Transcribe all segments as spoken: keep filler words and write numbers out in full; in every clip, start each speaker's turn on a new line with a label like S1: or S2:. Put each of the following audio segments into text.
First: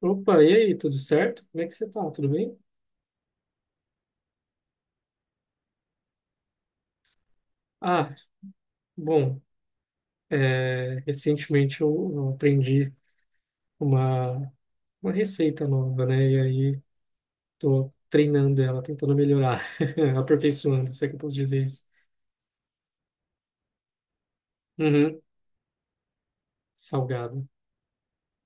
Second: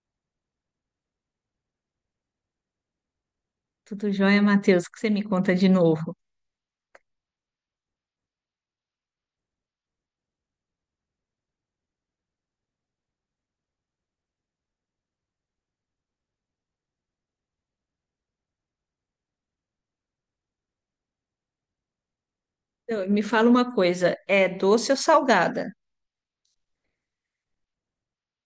S1: Opa, e aí, tudo certo? Como é que você tá? Tudo bem?
S2: Tudo jóia, Matheus? O que você me conta de novo?
S1: Ah, bom, é, recentemente eu, eu aprendi uma, uma receita nova, né? E aí tô treinando ela, tentando melhorar, aperfeiçoando, se é que eu posso dizer isso.
S2: Então, me fala uma coisa, é doce ou
S1: Uhum,
S2: salgada?
S1: salgado.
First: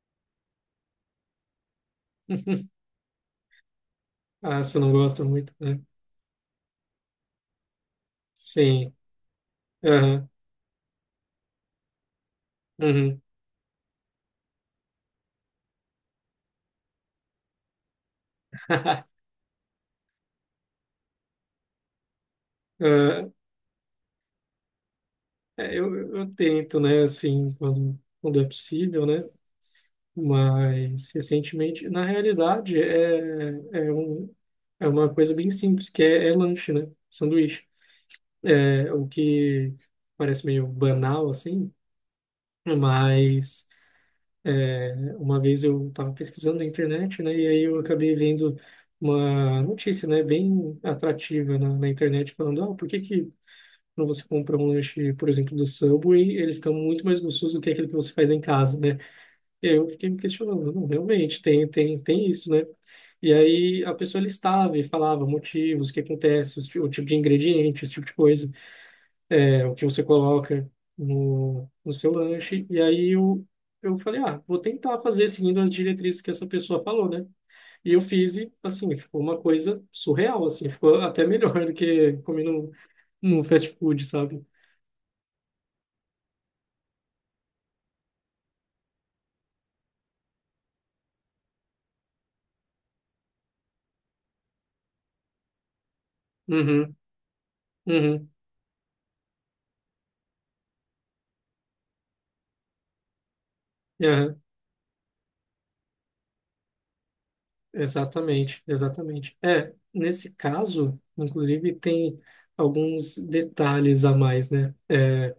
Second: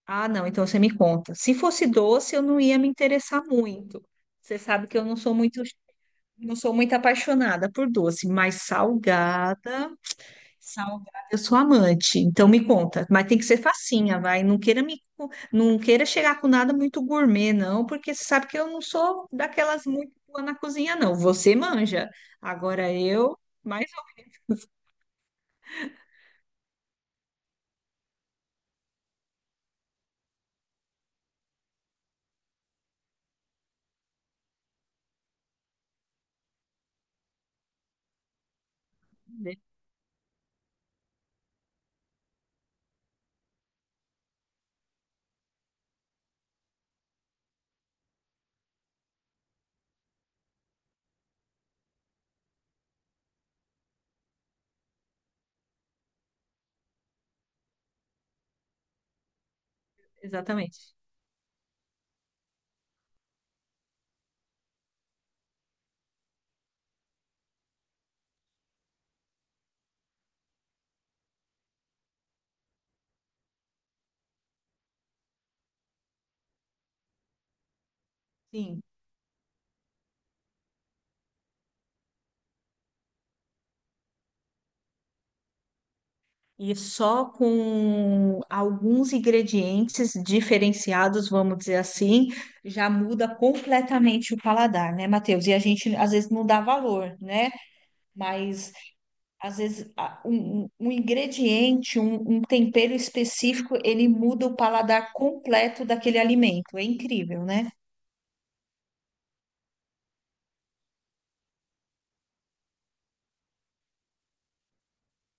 S2: Ah, não, então você me conta. Se fosse doce, eu não ia me interessar muito.
S1: Ah,
S2: Você
S1: você
S2: sabe
S1: não
S2: que eu não
S1: gosta
S2: sou
S1: muito,
S2: muito,
S1: né?
S2: não sou muito apaixonada por doce, mas
S1: Sim.
S2: salgada,
S1: Aham,
S2: salgada, eu sou amante. Então me conta,
S1: uhum.
S2: mas tem que ser facinha, vai. Não queira me, não queira chegar com nada muito gourmet, não, porque você sabe que eu não sou daquelas muito boa na cozinha, não. Você manja. Agora
S1: Ah,
S2: eu, mais ou
S1: é, eu, eu tento, né, assim, quando, quando é possível, né? Mas recentemente, na realidade, é, é, um, é uma coisa bem simples, que é, é lanche, né? Sanduíche. É o
S2: menos.
S1: que parece meio banal, assim, mas é, uma vez eu estava pesquisando na internet, né? E aí eu acabei vendo uma notícia, né? Bem atrativa na, na internet, falando, ah, por que que quando você compra um lanche, por exemplo, do Subway, ele fica muito mais gostoso do que aquele que você faz em casa, né? E aí eu fiquei me questionando, não,
S2: Exatamente.
S1: realmente, tem, tem, tem isso, né? E aí a pessoa listava e falava motivos, o que acontece, os ti- o tipo de ingrediente, esse tipo de coisa, é, o que você coloca no, no seu lanche. E aí eu, eu falei, ah, vou tentar fazer seguindo as diretrizes que essa pessoa falou, né? E eu fiz e,
S2: Sim.
S1: assim, ficou uma coisa surreal, assim, ficou até melhor do que comer no, no fast food, sabe?
S2: E só com alguns ingredientes diferenciados, vamos dizer assim, já muda completamente o paladar, né, Matheus? E a gente às vezes não dá
S1: Uhum,
S2: valor, né?
S1: uhum,
S2: Mas às vezes a- um, um um ingrediente, um, um tempero específico, ele
S1: aham.
S2: muda o paladar completo daquele alimento. É incrível, né?
S1: Exatamente, exatamente. É, nesse caso, inclusive, tem alguns detalhes a mais, né? É,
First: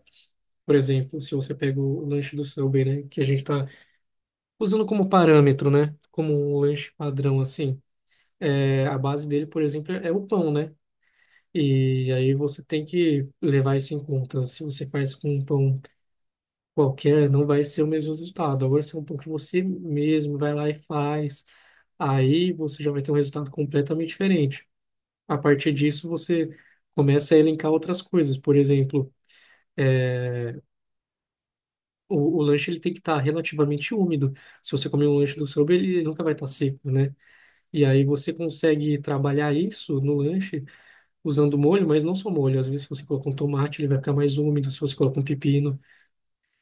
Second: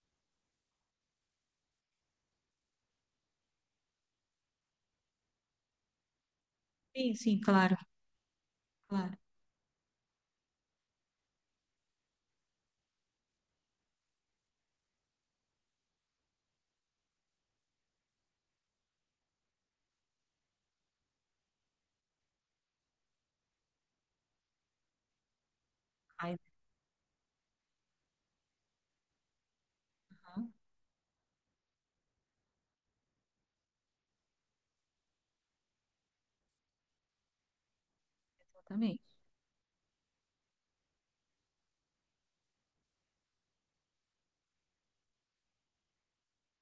S1: por exemplo, se você pega o lanche do Subway, né? Que a gente está usando como parâmetro, né? Como um lanche
S2: Sim, sim,
S1: padrão,
S2: claro,
S1: assim. É, a
S2: claro.
S1: base dele, por exemplo, é o pão, né? E aí você tem que levar isso em conta. Se você faz com um pão qualquer, não vai ser o mesmo resultado. Agora, se é um pão que você mesmo vai lá e faz, aí você já vai ter um resultado completamente diferente. A partir disso,
S2: Aí,
S1: você começa a elencar outras coisas. Por exemplo,
S2: tá,
S1: o, o lanche ele tem que estar relativamente úmido. Se você comer um lanche do seu, ele ele nunca vai estar seco, né? E aí você consegue
S2: exatamente.
S1: trabalhar isso no lanche usando molho, mas não só molho. Às vezes, se você colocar um tomate, ele vai ficar mais úmido. Se você colocar um pepino,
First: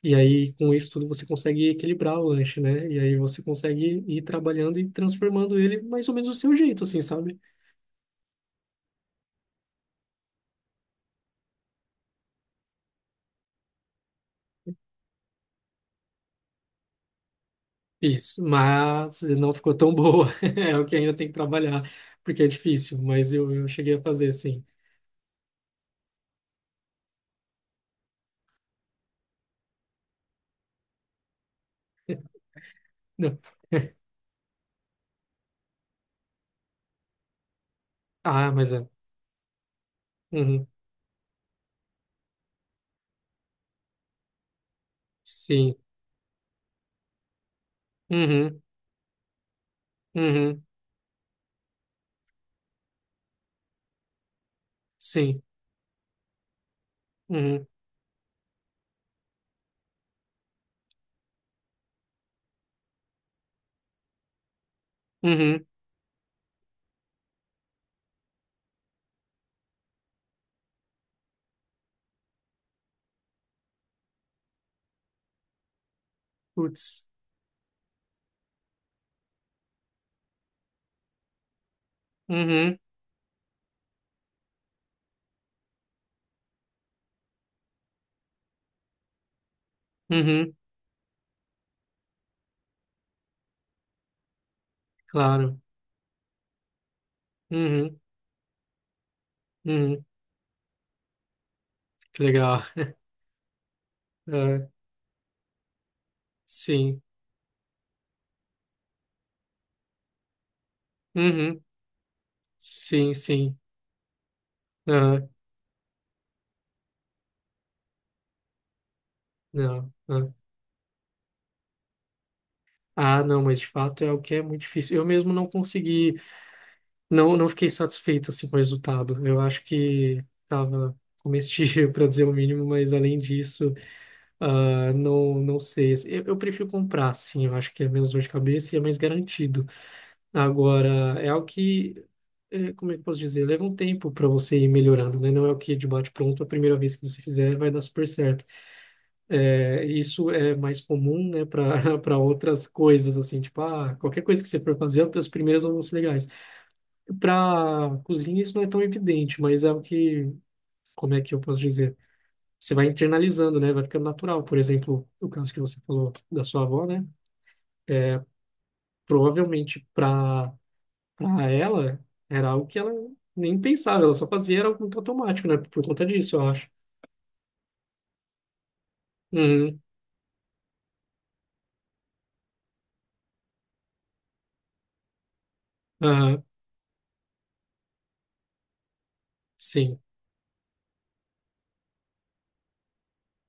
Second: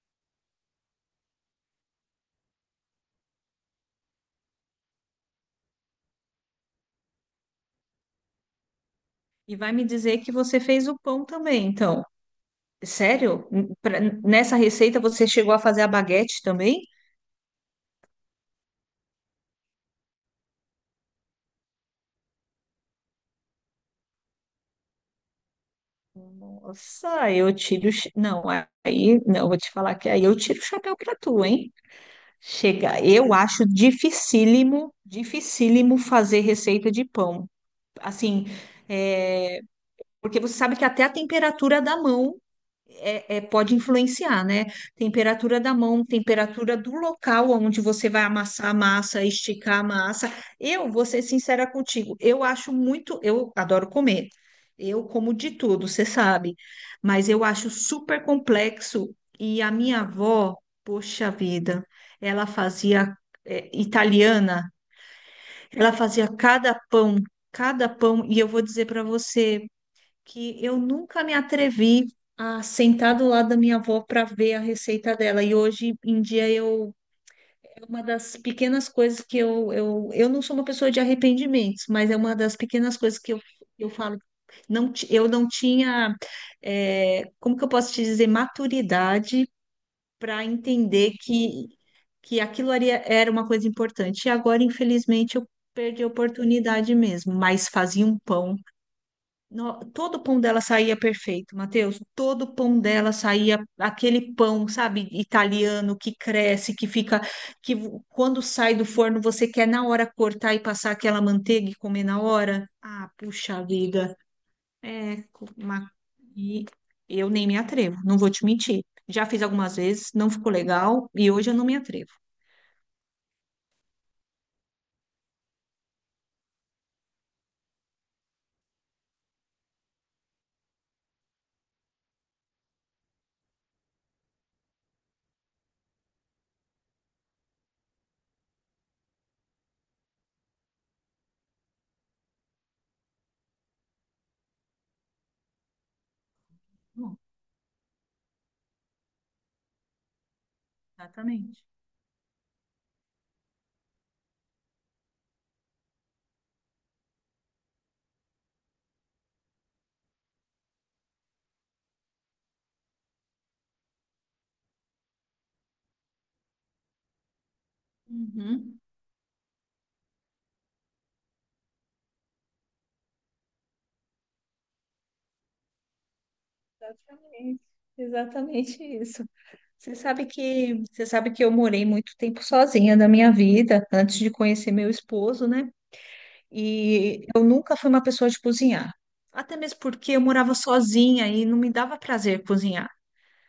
S1: e aí com isso tudo você consegue equilibrar o lanche, né? E aí você consegue ir trabalhando e transformando ele mais ou menos do seu jeito, assim, sabe?
S2: E vai me dizer que você fez o pão também, então. Sério? N- pra- nessa receita você chegou a fazer a baguete também?
S1: Fiz, mas não ficou tão boa. É o que ainda tem que trabalhar, porque é difícil, mas eu, eu cheguei a fazer, sim.
S2: Nossa, eu tiro. O cha- Não, aí, não, vou te falar que aí eu tiro o chapéu pra tu, hein? Chega, eu
S1: Não.
S2: acho dificílimo, dificílimo fazer receita de pão. Assim,
S1: Ah, mas é.
S2: é, porque você
S1: Uhum.
S2: sabe que até a temperatura da mão é, é- pode influenciar, né? Temperatura da
S1: Sim.
S2: mão, temperatura do local onde você vai
S1: Uhum.
S2: amassar a massa, esticar a massa.
S1: Uhum.
S2: Eu vou ser sincera contigo, eu acho muito, eu adoro comer. Eu como
S1: Sim.
S2: de tudo, você sabe, mas eu
S1: Uhum.
S2: acho super complexo. E a minha avó, poxa vida, ela fazia é, italiana,
S1: Uhum.
S2: ela fazia cada pão, cada pão, e eu vou dizer para você que eu nunca me atrevi a sentar do lado da minha avó para ver a receita dela. E hoje em dia eu
S1: Putz.
S2: é uma das pequenas coisas que eu, eu, eu não sou uma pessoa de arrependimentos, mas é uma das
S1: Uhum.
S2: pequenas coisas que eu, eu falo. Não, ti- eu não tinha, é, como que eu posso te dizer, maturidade para
S1: Uhum.
S2: entender que, que aquilo ali era uma coisa importante. E agora, infelizmente, eu
S1: Claro.
S2: perdi a oportunidade mesmo. Mas
S1: Uhum.
S2: fazia um pão. No-
S1: Uhum.
S2: todo o pão dela saía perfeito, Matheus.
S1: Que
S2: Todo o
S1: legal.
S2: pão dela saía aquele pão,
S1: Ah,
S2: sabe, italiano que cresce, que
S1: sim.
S2: fica, que vo- quando sai do forno você quer na hora cortar e passar aquela
S1: Uhum.
S2: manteiga e comer na hora. Ah,
S1: Sim, sim.
S2: puxa vida.
S1: Ah,
S2: É, co- uma... e eu nem me atrevo, não vou te mentir. Já fiz algumas
S1: não.
S2: vezes,
S1: Ah,
S2: não ficou legal e hoje eu não me atrevo.
S1: ah, não, mas de fato é o que é muito difícil. Eu mesmo não consegui. Não, não fiquei satisfeito assim, com o resultado. Eu acho que estava comestível, para dizer o mínimo, mas além disso, ah, não, não sei. Eu, eu prefiro comprar, sim. Eu acho que é menos dor de cabeça e é mais garantido. Agora, é algo que, eh, como é que eu posso dizer? Leva um tempo para você ir melhorando, né? Não é o que de bate-pronto, a primeira vez que
S2: Bom,
S1: você fizer vai dar super certo. Eh, isso é mais comum, né,
S2: exatamente.
S1: para para outras coisas, assim, tipo, ah, qualquer coisa que você for fazer, as primeiras não vão ser legais. Para cozinha isso não é tão evidente, mas é o que, como é que eu posso dizer? Você vai internalizando, né? Vai ficando natural. Por exemplo, o caso que você falou da sua avó, né?
S2: Uhum.
S1: Provavelmente para para ela era algo que ela nem pensava, ela só fazia era algo muito automático, né? Por conta disso, eu acho.
S2: Exatamente, exatamente isso.
S1: Uhum,
S2: Você sabe que, você sabe que eu morei muito tempo sozinha na minha vida, antes de conhecer meu esposo, né?
S1: aham,
S2: E eu nunca fui uma pessoa de cozinhar. Até mesmo
S1: sim.
S2: porque eu morava sozinha e não me dava prazer cozinhar,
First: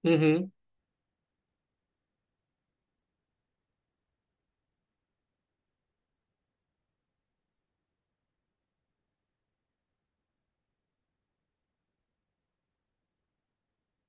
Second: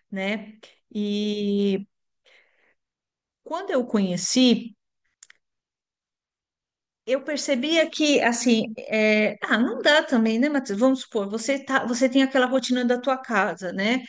S1: Uhum,
S2: né? E quando eu conheci, eu percebia que, assim, é, ah, não dá também, né, Matheus? Vamos supor, você tá, você tem aquela rotina da tua casa, né?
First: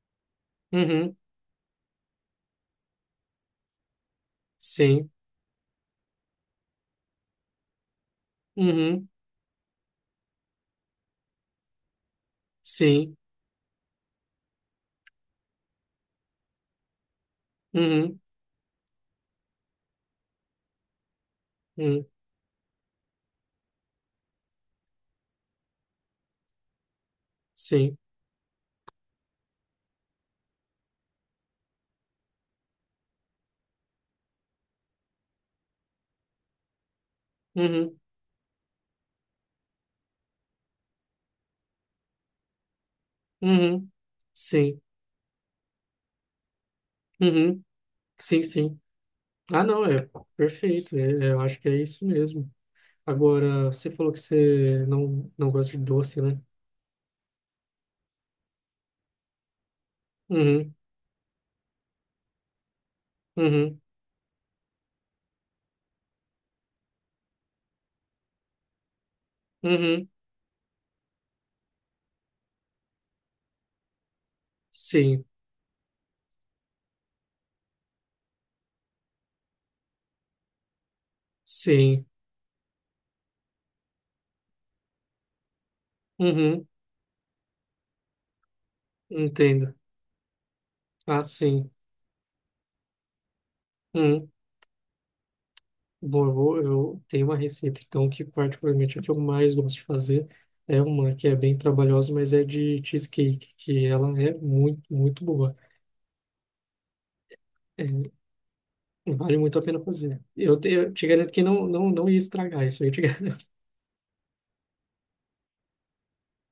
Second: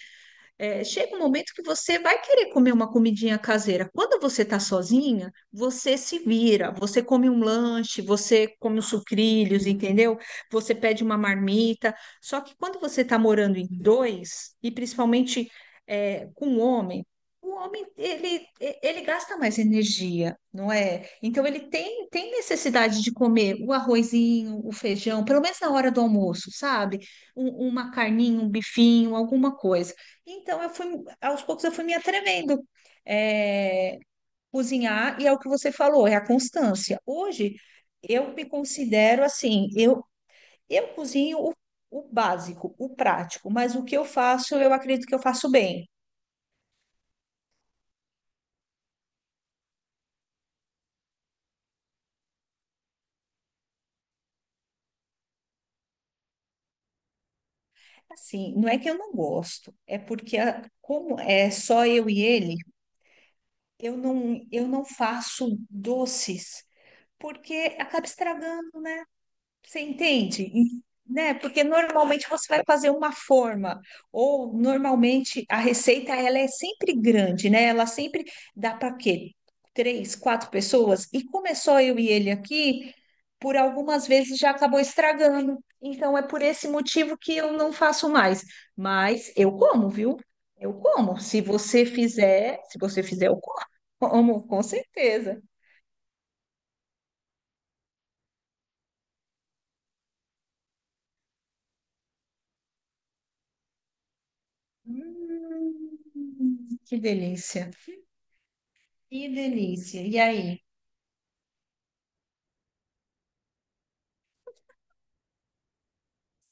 S2: É,
S1: uhum,
S2: chega um momento que você vai querer comer uma comidinha caseira. Quando você está
S1: sim.
S2: sozinha, você se vira, você come um lanche, você come os
S1: Uhum,
S2: sucrilhos, entendeu? Você pede uma marmita. Só que quando você
S1: sim.
S2: está morando em dois, e principalmente é, com um homem, o homem
S1: Uhum,
S2: ele, ele gasta mais energia, não é? Então ele
S1: uhum,
S2: tem, tem necessidade de comer o arrozinho, o feijão, pelo menos na hora do almoço, sabe? Um- uma
S1: sim.
S2: carninha, um bifinho, alguma coisa. Então, eu fui, aos poucos eu fui me atrevendo. É, cozinhar, e é o que você falou, é a constância. Hoje,
S1: Uhum,
S2: eu me considero assim, eu, eu cozinho o, o básico, o prático, mas o
S1: uhum,
S2: que eu faço, eu
S1: sim.
S2: acredito que eu faço bem.
S1: Uhum, sim, sim. Ah, não, é perfeito. É- é, eu acho que é isso mesmo. Agora, você falou que você não, não gosta de doce, né?
S2: Assim, não é que eu não gosto, é porque a-
S1: Uhum,
S2: como é só eu e ele,
S1: uhum,
S2: eu não, eu não faço doces, porque acaba estragando. Você
S1: uhum.
S2: entende? E, né? Porque normalmente você vai fazer uma forma, ou
S1: Sim,
S2: normalmente a receita ela é sempre grande, né? Ela sempre dá para quê? Três, quatro pessoas, e começou eu
S1: sim.
S2: e ele aqui, por algumas vezes já acabou estragando. Então é por
S1: Uhum,
S2: esse motivo que eu não faço mais. Mas eu
S1: entendo.
S2: como, viu? Eu como.
S1: Ah,
S2: Se
S1: sim.
S2: você fizer, se você fizer, eu como,
S1: Uhum.
S2: como, com certeza.
S1: Bom, eu, vou- eu tenho uma receita, então, que particularmente é a que eu mais gosto de fazer, é uma que é bem trabalhosa, mas é de cheesecake, que ela é muito, muito boa.
S2: Hum, que delícia.
S1: É,
S2: Que
S1: vale muito a pena
S2: delícia. E
S1: fazer. Eu
S2: aí?
S1: te, eu te garanto que não, não, não ia estragar isso aí, eu te garanto.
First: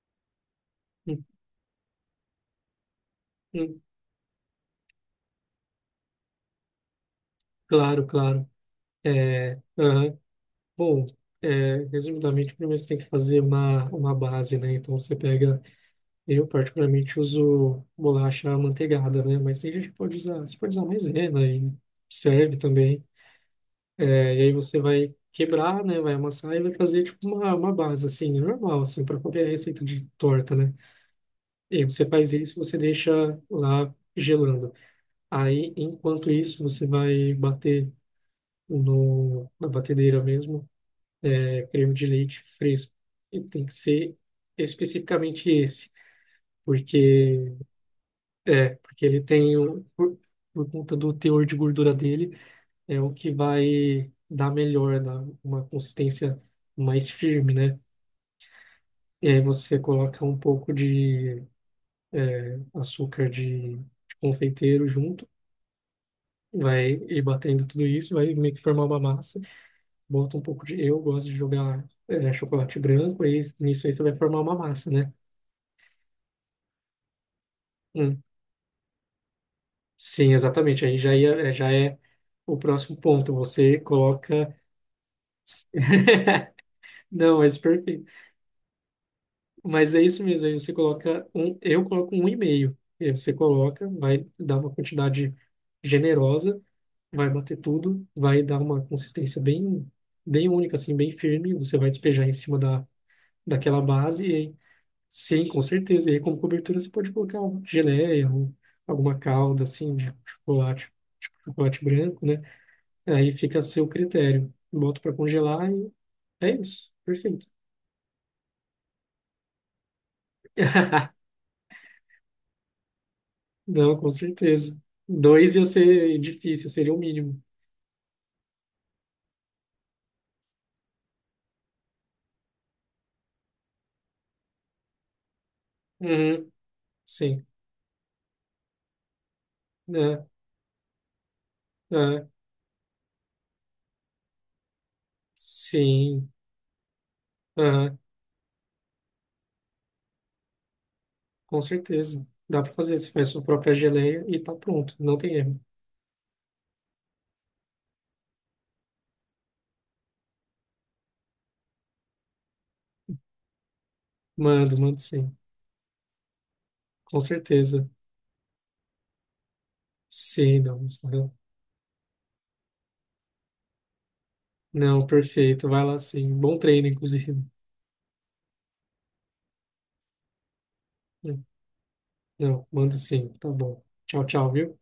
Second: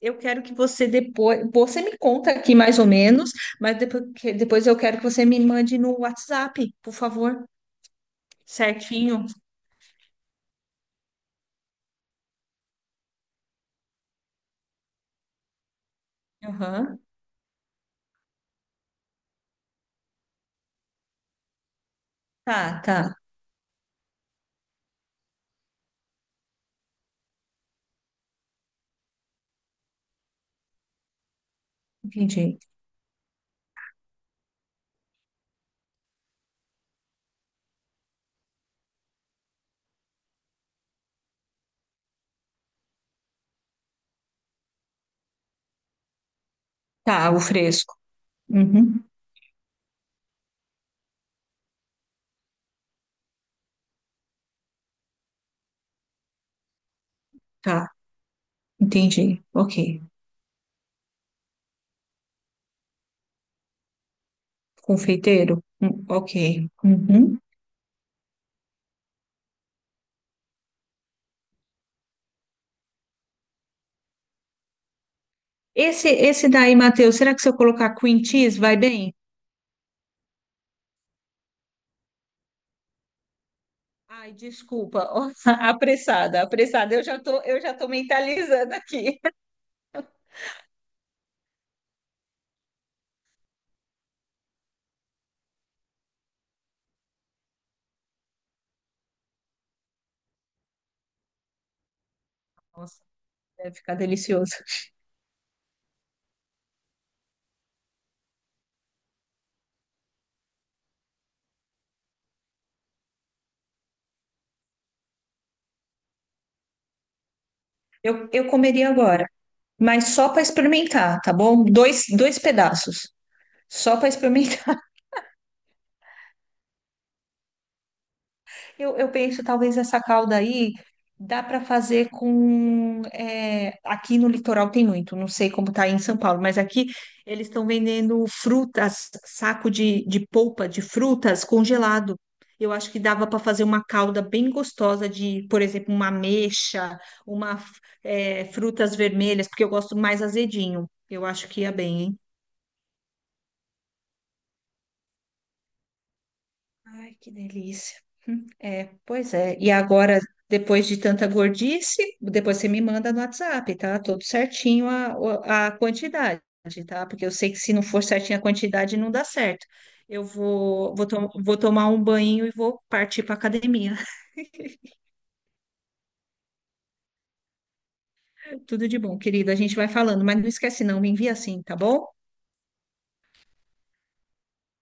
S2: Eu quero que você
S1: Hum,
S2: depois, você me conta aqui mais ou menos, mas
S1: hum,
S2: depois, depois eu quero que você me mande no WhatsApp, por favor.
S1: claro, claro.
S2: Certinho.
S1: É, aham. Bom, é, resumidamente, primeiro você tem que fazer uma, uma base, né? Então você pega, eu
S2: Aham.
S1: particularmente uso bolacha amanteigada, né? Mas tem gente que pode usar, você pode usar maisena e serve
S2: Tá,
S1: também.
S2: tá.
S1: É, e aí você vai quebrar, né? Vai amassar e vai fazer tipo uma, uma base, assim, normal, assim, para qualquer receita de torta, né? E aí você faz isso,
S2: Entendi.
S1: você deixa lá gelando. Aí, enquanto isso, você vai bater no, na batedeira mesmo creme de leite fresco. E tem que ser especificamente esse,
S2: Tá, o
S1: porque
S2: fresco.
S1: é,
S2: Uhum.
S1: porque ele tem o- por, por conta do teor de gordura dele, é o que vai dar melhor, dar uma consistência mais firme, né?
S2: Tá,
S1: E aí
S2: entendi. Ok.
S1: você coloca um pouco de açúcar de, de confeiteiro junto,
S2: Confeiteiro? Hum, ok.
S1: vai ir
S2: Uhum.
S1: batendo tudo isso, vai meio que formar uma massa. Bota um pouco de, eu gosto de jogar é, chocolate branco, aí nisso aí você vai formar uma massa, né?
S2: Esse, esse daí, Matheus, será que se eu colocar
S1: Um,
S2: cream cheese vai bem?
S1: sim, exatamente. Aí já ia, é, já é o próximo ponto. Você
S2: Ai,
S1: coloca.
S2: desculpa. Ó, apressada, apressada. Eu já
S1: Não,
S2: tô,
S1: mas
S2: eu já tô
S1: perfeito.
S2: mentalizando aqui.
S1: Mas é isso mesmo. Aí você coloca um. Eu coloco um e-mail. E aí você coloca, vai dar uma quantidade generosa, vai bater tudo, vai dar uma consistência bem, bem única, assim, bem firme. Você vai despejar em cima da,
S2: Nossa, deve
S1: daquela
S2: ficar
S1: base. E aí,
S2: delicioso.
S1: sim, com certeza. E aí, como cobertura, você pode colocar uma geleia, um, alguma calda, assim, de chocolate, tipo chocolate branco, né? Aí fica a seu critério. Boto para congelar e é isso. Perfeito.
S2: Eu, eu comeria agora, mas só para experimentar, tá bom? Dois, dois pedaços,
S1: Não,
S2: só para
S1: com
S2: experimentar.
S1: certeza. Dois ia ser difícil, seria o mínimo.
S2: Eu, eu penso, talvez essa calda aí dá para fazer com. É, aqui no litoral tem muito, não sei como tá aí em São Paulo,
S1: Uhum,
S2: mas aqui
S1: sim.
S2: eles estão vendendo frutas, saco de, de
S1: É,
S2: polpa de frutas congelado.
S1: é,
S2: Eu acho que dava para fazer uma calda bem gostosa de, por exemplo, uma
S1: sim.
S2: ameixa, uma,
S1: Aham,
S2: é, frutas vermelhas, porque eu gosto mais azedinho. Eu acho
S1: com
S2: que ia bem, hein?
S1: certeza. Dá para fazer. Você faz sua própria geleia e tá pronto. Não tem erro.
S2: Ai, que delícia. Hum, É, pois é. E agora, depois de tanta gordice, depois você me manda no WhatsApp, tá? Tudo
S1: Mando,
S2: certinho
S1: mando
S2: a, o-
S1: sim.
S2: A quantidade, tá?
S1: Com
S2: Porque eu sei que se não
S1: certeza.
S2: for certinho a quantidade, não dá certo. Eu
S1: Sim, não.
S2: vou, vou,
S1: isso-
S2: to-
S1: aham.
S2: Vou tomar um banho e vou partir para academia.
S1: Não, perfeito. Vai lá sim. Bom treino, inclusive.
S2: Tudo de bom, querida. A gente vai falando, mas não esquece não, me envia assim, tá bom?
S1: Não, mando sim. Tá bom. Tchau, tchau, viu?